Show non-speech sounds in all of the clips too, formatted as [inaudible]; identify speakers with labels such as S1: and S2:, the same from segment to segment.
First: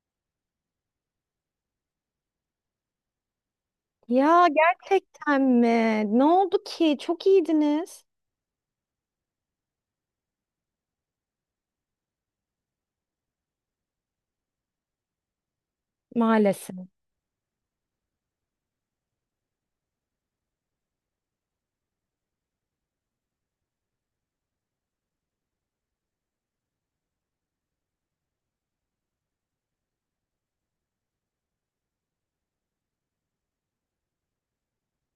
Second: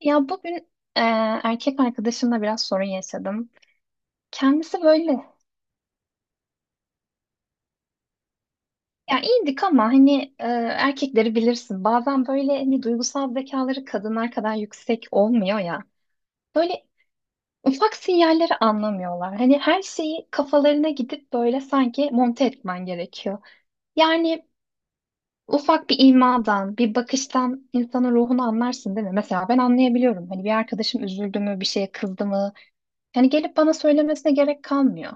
S1: Ya bugün e, erkek arkadaşımla biraz sorun yaşadım.
S2: Ya
S1: Kendisi böyle
S2: gerçekten mi? Ne oldu ki? Çok iyiydiniz
S1: ya iyiydik ama hani erkekleri bilirsin. Bazen böyle hani duygusal zekaları kadınlar kadar yüksek olmuyor ya.
S2: maalesef.
S1: Böyle ufak sinyalleri anlamıyorlar. Hani her şeyi kafalarına gidip böyle sanki monte etmen gerekiyor. Yani ufak bir imadan, bir bakıştan insanın ruhunu anlarsın değil mi? Mesela ben anlayabiliyorum. Hani bir arkadaşım üzüldü mü, bir şeye kızdı mı? Yani gelip bana söylemesine gerek kalmıyor.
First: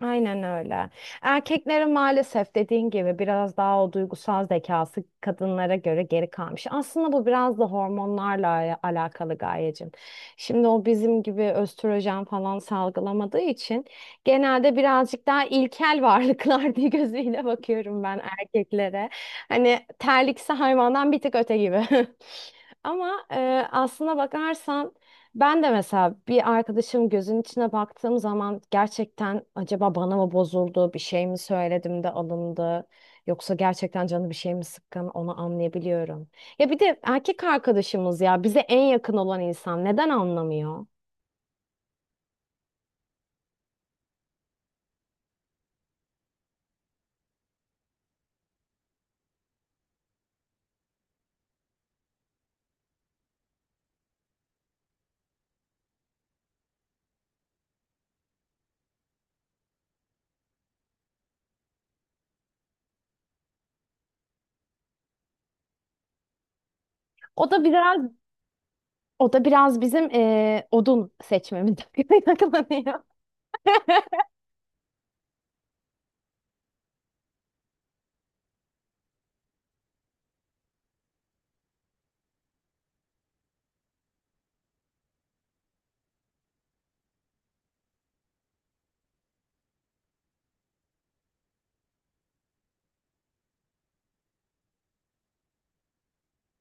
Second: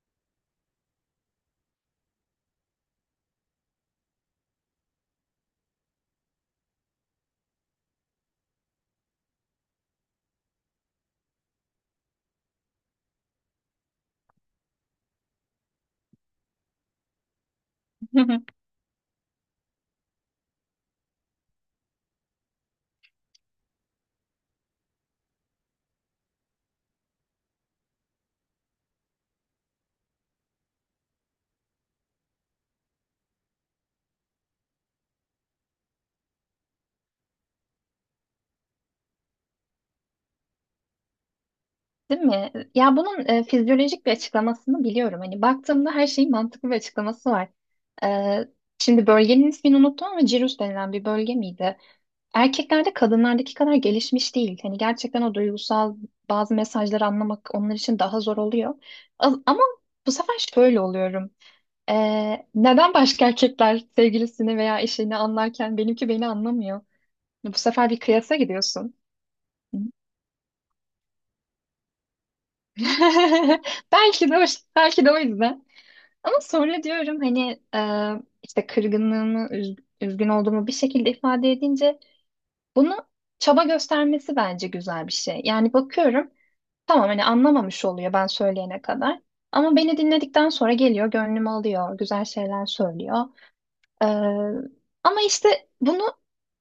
S2: Aynen öyle. Erkeklerin maalesef dediğin gibi biraz daha o duygusal zekası kadınlara göre geri kalmış. Aslında bu biraz da hormonlarla alakalı Gayecim. Şimdi o bizim gibi östrojen falan salgılamadığı için genelde birazcık daha ilkel varlıklar [laughs] diye gözüyle bakıyorum ben
S1: [laughs]
S2: erkeklere. Hani terlikse hayvandan bir tık öte gibi. [laughs] Ama aslına bakarsan ben de mesela bir arkadaşım gözün içine baktığım zaman gerçekten acaba bana mı bozuldu, bir şey mi söyledim de alındı yoksa gerçekten canı bir şey mi sıkkın onu anlayabiliyorum. Ya bir de erkek arkadaşımız ya bize en yakın olan insan neden anlamıyor?
S1: Değil mi? Ya bunun fizyolojik bir açıklamasını biliyorum. Hani baktığımda her şeyin mantıklı bir açıklaması var. E, Şimdi bölgenin ismini unuttum ama Cirrus denilen bir bölge miydi? Erkeklerde kadınlardaki kadar gelişmiş değil. Hani gerçekten o duygusal bazı mesajları anlamak onlar için daha zor oluyor. Ama bu sefer şöyle oluyorum. Neden başka erkekler sevgilisini veya eşini anlarken benimki beni anlamıyor?
S2: O
S1: Bu
S2: da
S1: sefer
S2: biraz
S1: bir kıyasa gidiyorsun.
S2: o da biraz bizim odun seçmemizden [laughs] kaynaklanıyor.
S1: [laughs] Belki de, o- Belki de o yüzden. Ama sonra diyorum hani işte kırgınlığımı, üzgün olduğumu bir şekilde ifade edince bunu çaba göstermesi bence güzel bir şey. Yani bakıyorum tamam hani anlamamış oluyor ben söyleyene kadar. Ama beni dinledikten sonra geliyor, gönlümü alıyor, güzel şeyler söylüyor. E, Ama işte bunu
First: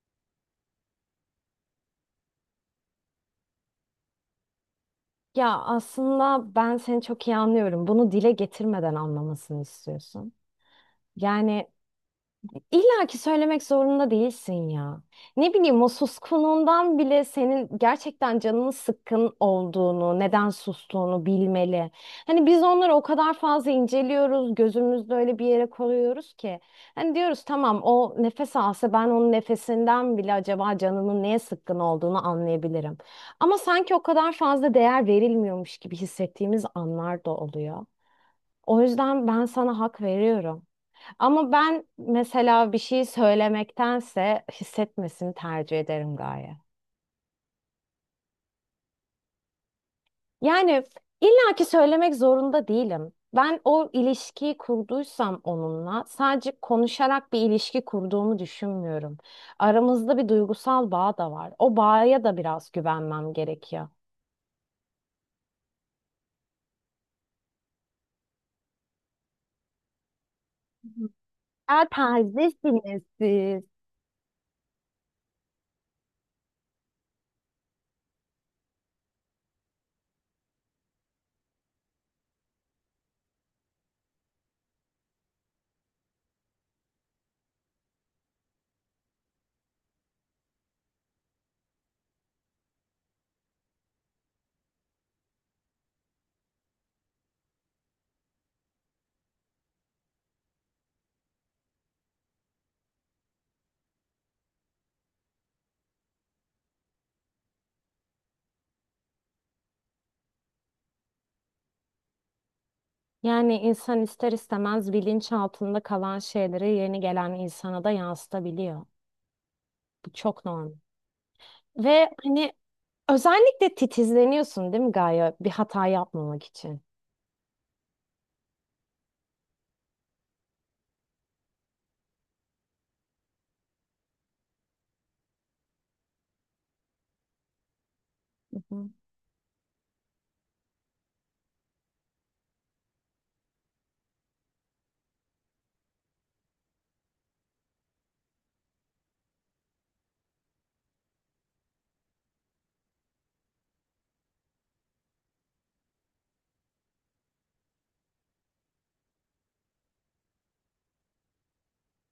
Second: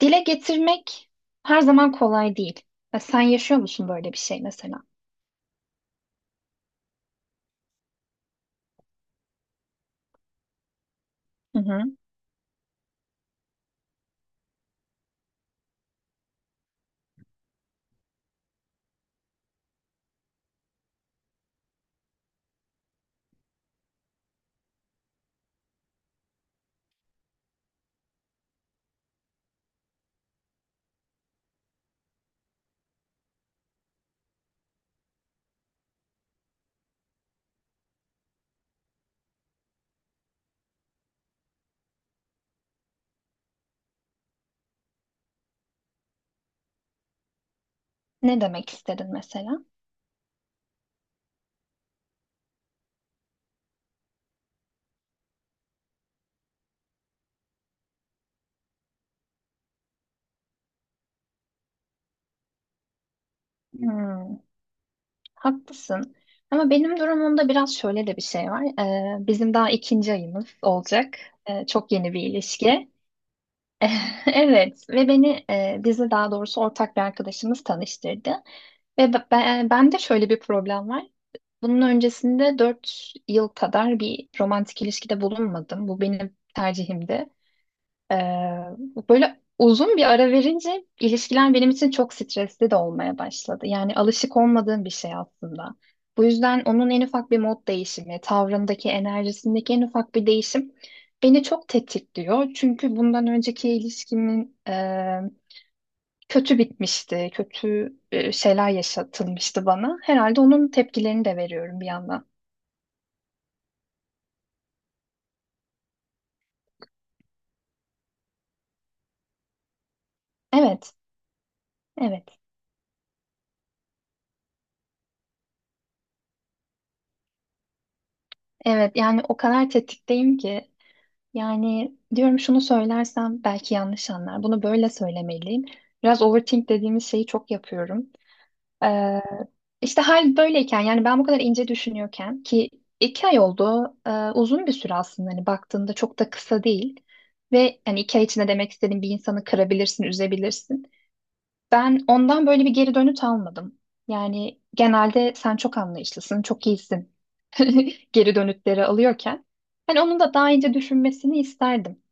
S1: dile getirmek her zaman kolay değil. Ya sen yaşıyor musun böyle bir şey mesela?
S2: Ya aslında ben seni çok iyi anlıyorum. Bunu dile getirmeden anlamasını istiyorsun.
S1: Hı
S2: Yani
S1: hı.
S2: İlla ki söylemek zorunda değilsin ya. Ne bileyim o suskunluğundan bile senin gerçekten canının sıkkın olduğunu, neden sustuğunu bilmeli. Hani biz onları o kadar fazla inceliyoruz, gözümüzde öyle bir yere koyuyoruz ki. Hani diyoruz tamam o nefes alsa ben onun nefesinden bile acaba canının neye sıkkın olduğunu anlayabilirim. Ama sanki o kadar fazla değer verilmiyormuş gibi hissettiğimiz anlar da oluyor. O yüzden ben sana hak veriyorum. Ama ben mesela bir şey söylemektense hissetmesini tercih ederim gaye.
S1: Ne demek istedin mesela?
S2: Yani illaki söylemek zorunda değilim. Ben o ilişkiyi kurduysam onunla sadece konuşarak bir ilişki kurduğumu düşünmüyorum. Aramızda bir duygusal bağ da var. O bağa da biraz güvenmem gerekiyor.
S1: Hmm. Haklısın. Ama benim durumumda biraz şöyle de bir şey var. Bizim daha ikinci ayımız olacak.
S2: Ya
S1: Çok yeni bir ilişki.
S2: terzisiniz siz.
S1: [laughs] Evet ve bizi daha doğrusu ortak bir arkadaşımız tanıştırdı. Ve ben de şöyle bir problem var. Bunun öncesinde 4 yıl kadar bir romantik ilişkide bulunmadım. Bu benim tercihimdi. Ee, Böyle uzun bir ara verince ilişkiler benim için çok stresli de olmaya başladı. Yani alışık olmadığım bir şey aslında. Bu yüzden onun en ufak bir mod değişimi, tavrındaki, enerjisindeki en ufak bir değişim beni çok tetikliyor. Çünkü bundan önceki ilişkimin kötü bitmişti, kötü şeyler yaşatılmıştı bana. Herhalde onun tepkilerini de veriyorum bir yandan.
S2: Yani insan ister istemez bilinç altında kalan şeyleri yeni gelen insana da yansıtabiliyor. Bu çok normal.
S1: Evet,
S2: Ve
S1: evet,
S2: hani özellikle titizleniyorsun değil mi Gaye? Bir hata yapmamak için.
S1: evet. Yani o kadar tetikteyim ki. Yani diyorum şunu söylersem belki yanlış anlar. Bunu böyle söylemeliyim. Biraz overthink dediğimiz şeyi çok yapıyorum.
S2: Hı hı.
S1: Ee, işte hal böyleyken yani ben bu kadar ince düşünüyorken ki iki ay oldu. Uzun bir süre aslında hani baktığında çok da kısa değil. Ve hani iki ay içinde demek istediğim bir insanı kırabilirsin, üzebilirsin. Ben ondan böyle bir geri dönüt almadım. Yani genelde sen çok anlayışlısın, çok iyisin [laughs] geri dönütleri alıyorken. Hani onun da daha ince düşünmesini isterdim.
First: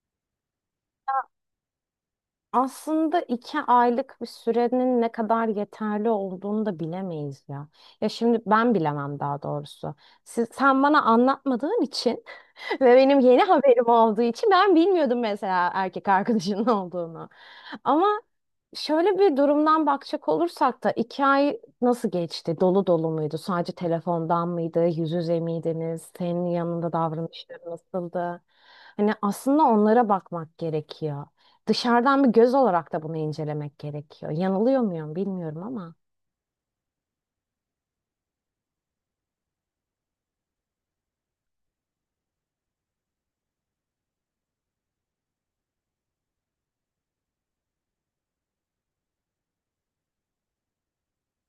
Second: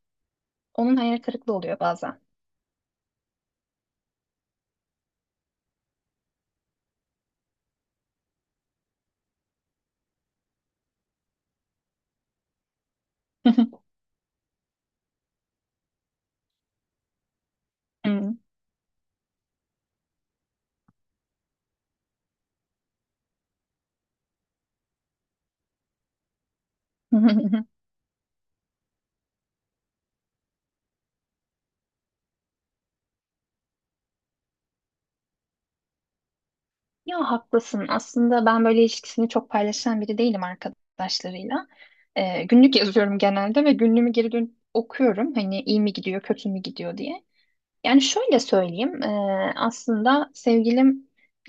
S1: Onun hayal kırıklığı oluyor bazen.
S2: Aslında iki aylık bir sürenin ne kadar yeterli olduğunu da bilemeyiz ya. Ya şimdi ben bilemem daha doğrusu. Siz, sen bana anlatmadığın için [laughs] ve benim yeni haberim
S1: [laughs]
S2: olduğu için ben bilmiyordum mesela erkek arkadaşının [laughs] olduğunu. Ama
S1: Hmm.
S2: şöyle bir durumdan bakacak olursak da iki ay nasıl geçti? Dolu dolu muydu? Sadece telefondan mıydı? Yüz yüze miydiniz? Senin yanında
S1: [laughs]
S2: davranışları nasıldı? Hani aslında onlara bakmak gerekiyor. Dışarıdan bir göz olarak da bunu incelemek gerekiyor. Yanılıyor muyum bilmiyorum ama.
S1: Ya haklısın. Aslında ben böyle ilişkisini çok paylaşan biri değilim arkadaşlarıyla. Günlük yazıyorum genelde ve günlüğümü geri dönüp okuyorum. Hani iyi mi gidiyor, kötü mü gidiyor diye. Yani şöyle söyleyeyim. Aslında sevgilimle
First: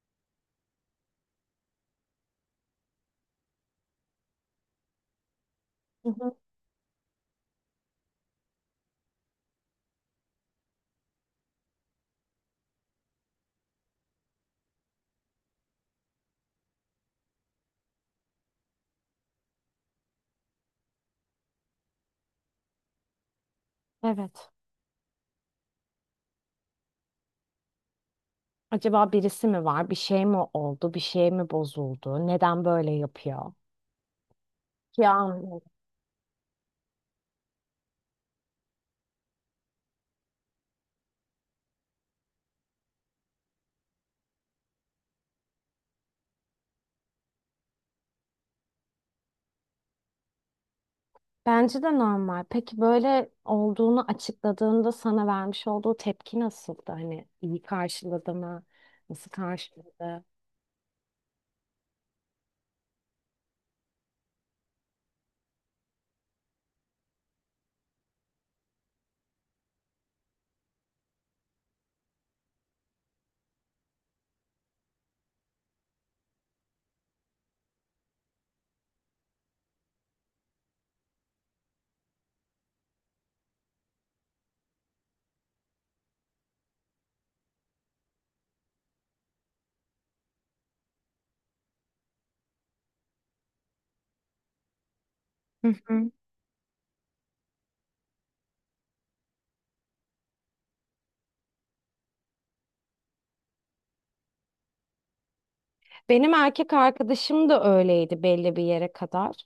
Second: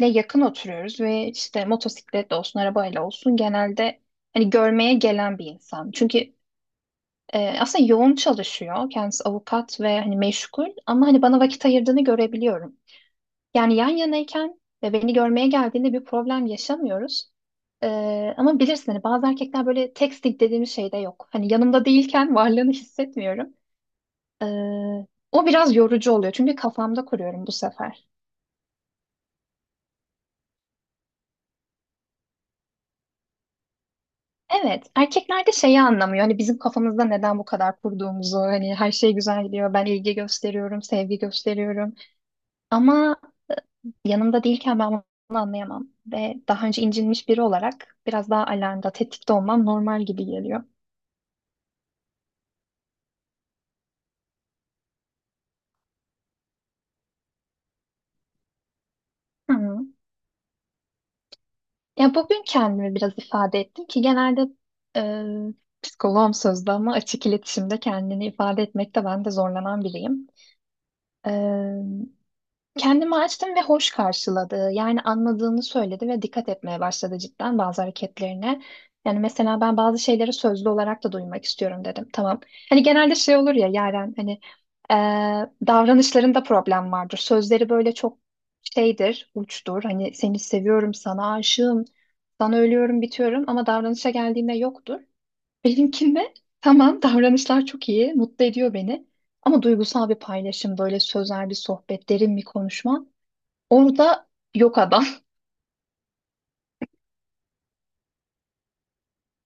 S1: yakın oturuyoruz ve işte motosiklet olsun, arabayla olsun genelde hani görmeye gelen bir insan.
S2: Hı
S1: Çünkü
S2: hı.
S1: aslında yoğun çalışıyor. Kendisi avukat ve hani meşgul ama hani bana vakit ayırdığını görebiliyorum. Yani yan yanayken ve beni görmeye geldiğinde bir problem yaşamıyoruz. Ama bilirsin hani bazı erkekler böyle texting dediğimiz şey de yok. Hani yanımda değilken [laughs] varlığını hissetmiyorum.
S2: Evet.
S1: Ee, O biraz yorucu oluyor çünkü kafamda kuruyorum bu sefer.
S2: Acaba birisi mi var? Bir şey mi oldu? Bir şey mi bozuldu? Neden böyle yapıyor?
S1: Evet,
S2: Ya
S1: erkekler de şeyi anlamıyor. Hani bizim kafamızda neden bu kadar kurduğumuzu, hani her şey güzel gidiyor, ben ilgi gösteriyorum, sevgi gösteriyorum. Ama yanımda değilken ben bunu anlayamam. Ve daha önce incinmiş biri olarak biraz daha alarmda, tetikte olmam normal gibi geliyor.
S2: bence de normal. Peki böyle olduğunu açıkladığında sana vermiş olduğu tepki nasıldı? Hani iyi karşıladı mı? Nasıl
S1: Hı.
S2: karşıladı?
S1: Ya bugün kendimi biraz ifade ettim ki genelde psikoloğum sözde ama açık iletişimde kendini ifade etmekte ben de zorlanan biriyim. Kendimi açtım ve hoş karşıladı. Yani anladığını söyledi ve dikkat etmeye başladı cidden bazı hareketlerine. Yani mesela ben bazı şeyleri sözlü olarak da duymak istiyorum dedim. Tamam. Hani genelde şey olur ya Yaren hani davranışlarında problem vardır. Sözleri böyle çok şeydir, uçtur. Hani seni seviyorum, sana aşığım, sana ölüyorum, bitiyorum ama davranışa geldiğinde yoktur.
S2: Hı hı.
S1: Benimkinde tamam davranışlar çok iyi, mutlu ediyor beni. Ama duygusal bir paylaşım, böyle sözel bir sohbet, derin bir konuşma. Orada yok adam. [laughs]
S2: Benim erkek arkadaşım da öyleydi belli bir yere kadar.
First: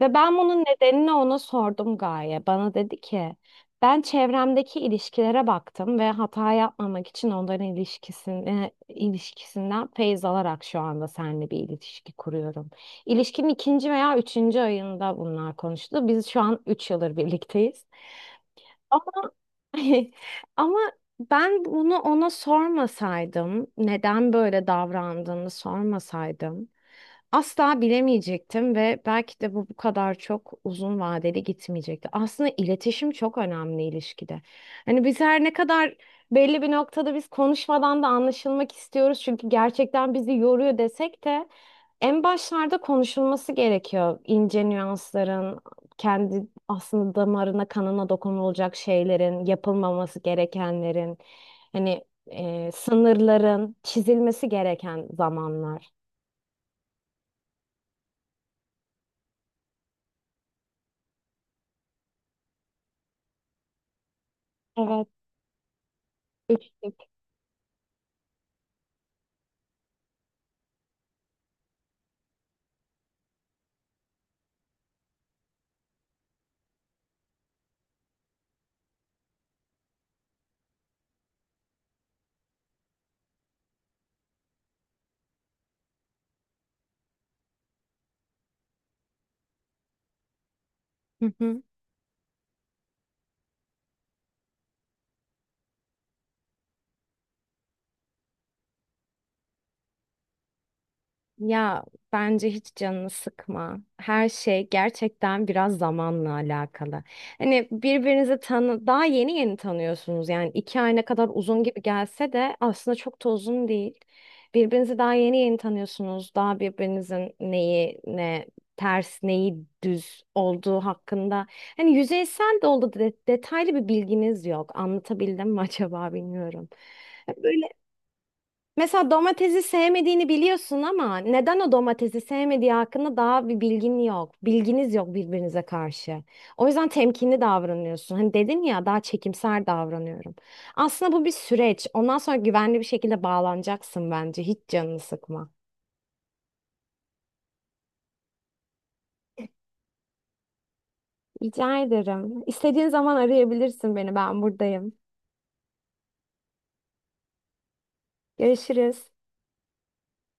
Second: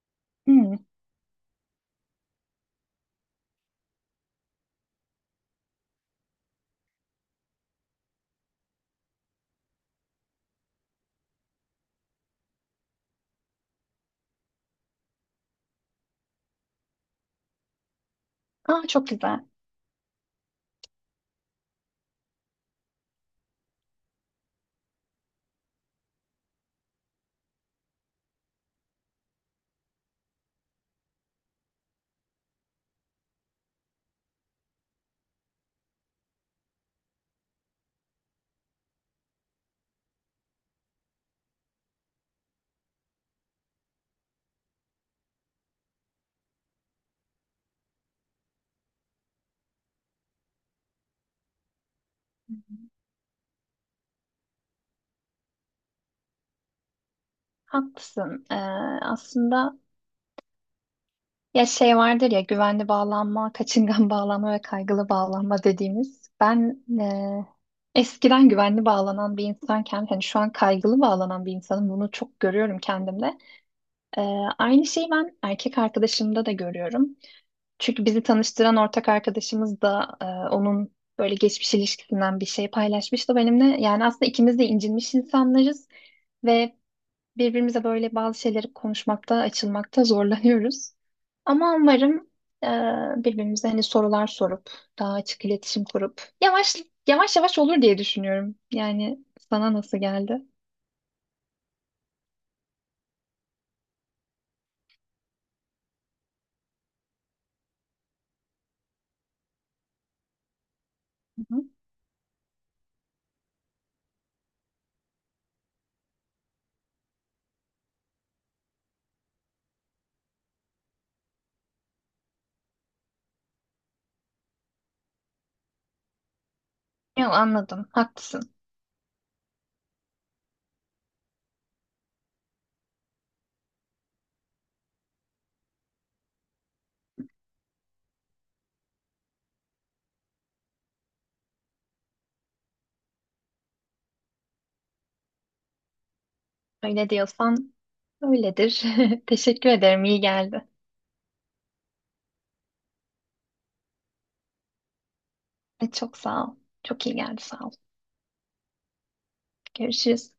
S2: Ve ben bunun
S1: Hmm.
S2: nedenini ona sordum Gaye. Bana dedi ki ben çevremdeki ilişkilere baktım ve hata yapmamak için onların ilişkisini, ilişkisinden feyz alarak şu anda seninle bir ilişki kuruyorum. İlişkinin ikinci veya üçüncü ayında bunlar konuştu. Biz şu an üç yıldır birlikteyiz.
S1: Aa,
S2: Ama
S1: çok güzel.
S2: [laughs] ama ben bunu ona sormasaydım, neden böyle davrandığını sormasaydım, asla bilemeyecektim ve belki de bu kadar çok uzun vadeli gitmeyecekti. Aslında iletişim çok önemli ilişkide. Hani biz her ne kadar belli bir noktada biz konuşmadan da anlaşılmak istiyoruz çünkü gerçekten bizi yoruyor desek de en başlarda konuşulması gerekiyor. İnce nüansların, kendi aslında damarına, kanına dokunulacak şeylerin, yapılmaması gerekenlerin, hani sınırların çizilmesi gereken zamanlar.
S1: Haklısın. Aslında ya şey vardır ya güvenli bağlanma, kaçıngan bağlanma ve
S2: Evet.
S1: kaygılı bağlanma dediğimiz. Ben
S2: Üçlük.
S1: Eskiden güvenli bağlanan bir insanken hani şu an kaygılı bağlanan bir insanım. Bunu çok görüyorum kendimde. Ee, Aynı şeyi ben erkek arkadaşımda da görüyorum. Çünkü bizi tanıştıran ortak arkadaşımız da onun böyle geçmiş ilişkisinden bir şey paylaşmıştı benimle. Yani aslında ikimiz de incinmiş insanlarız ve birbirimize böyle bazı şeyleri konuşmakta, açılmakta zorlanıyoruz.
S2: Hı hı.
S1: Ama umarım e, birbirimize hani sorular sorup, daha açık iletişim kurup yavaş yavaş olur diye düşünüyorum. Yani sana nasıl geldi?
S2: Ya bence hiç canını sıkma. Her şey gerçekten biraz zamanla alakalı. Hani birbirinizi tanı daha yeni yeni tanıyorsunuz. Yani iki ay ne kadar
S1: Hı
S2: uzun
S1: hı.
S2: gibi gelse de aslında çok da uzun değil. Birbirinizi daha yeni yeni tanıyorsunuz. Daha birbirinizin neyi ne ters neyi düz olduğu hakkında. Hani yüzeysel de oldu detaylı bir bilginiz yok. Anlatabildim mi acaba bilmiyorum.
S1: Ya anladım, haklısın.
S2: Mesela domatesi sevmediğini biliyorsun ama neden o domatesi sevmediği hakkında daha bir bilgin yok. Bilginiz yok birbirinize karşı. O yüzden temkinli davranıyorsun. Hani dedin ya daha çekimser davranıyorum. Aslında bu bir süreç. Ondan sonra güvenli bir şekilde bağlanacaksın bence. Hiç canını sıkma.
S1: Öyle diyorsan öyledir. [laughs] Teşekkür ederim, iyi geldi.
S2: Rica ederim. İstediğin zaman arayabilirsin beni. Ben buradayım.
S1: Evet, çok sağ ol. Çok iyi geldi sağ ol.
S2: Görüşürüz.
S1: Görüşürüz.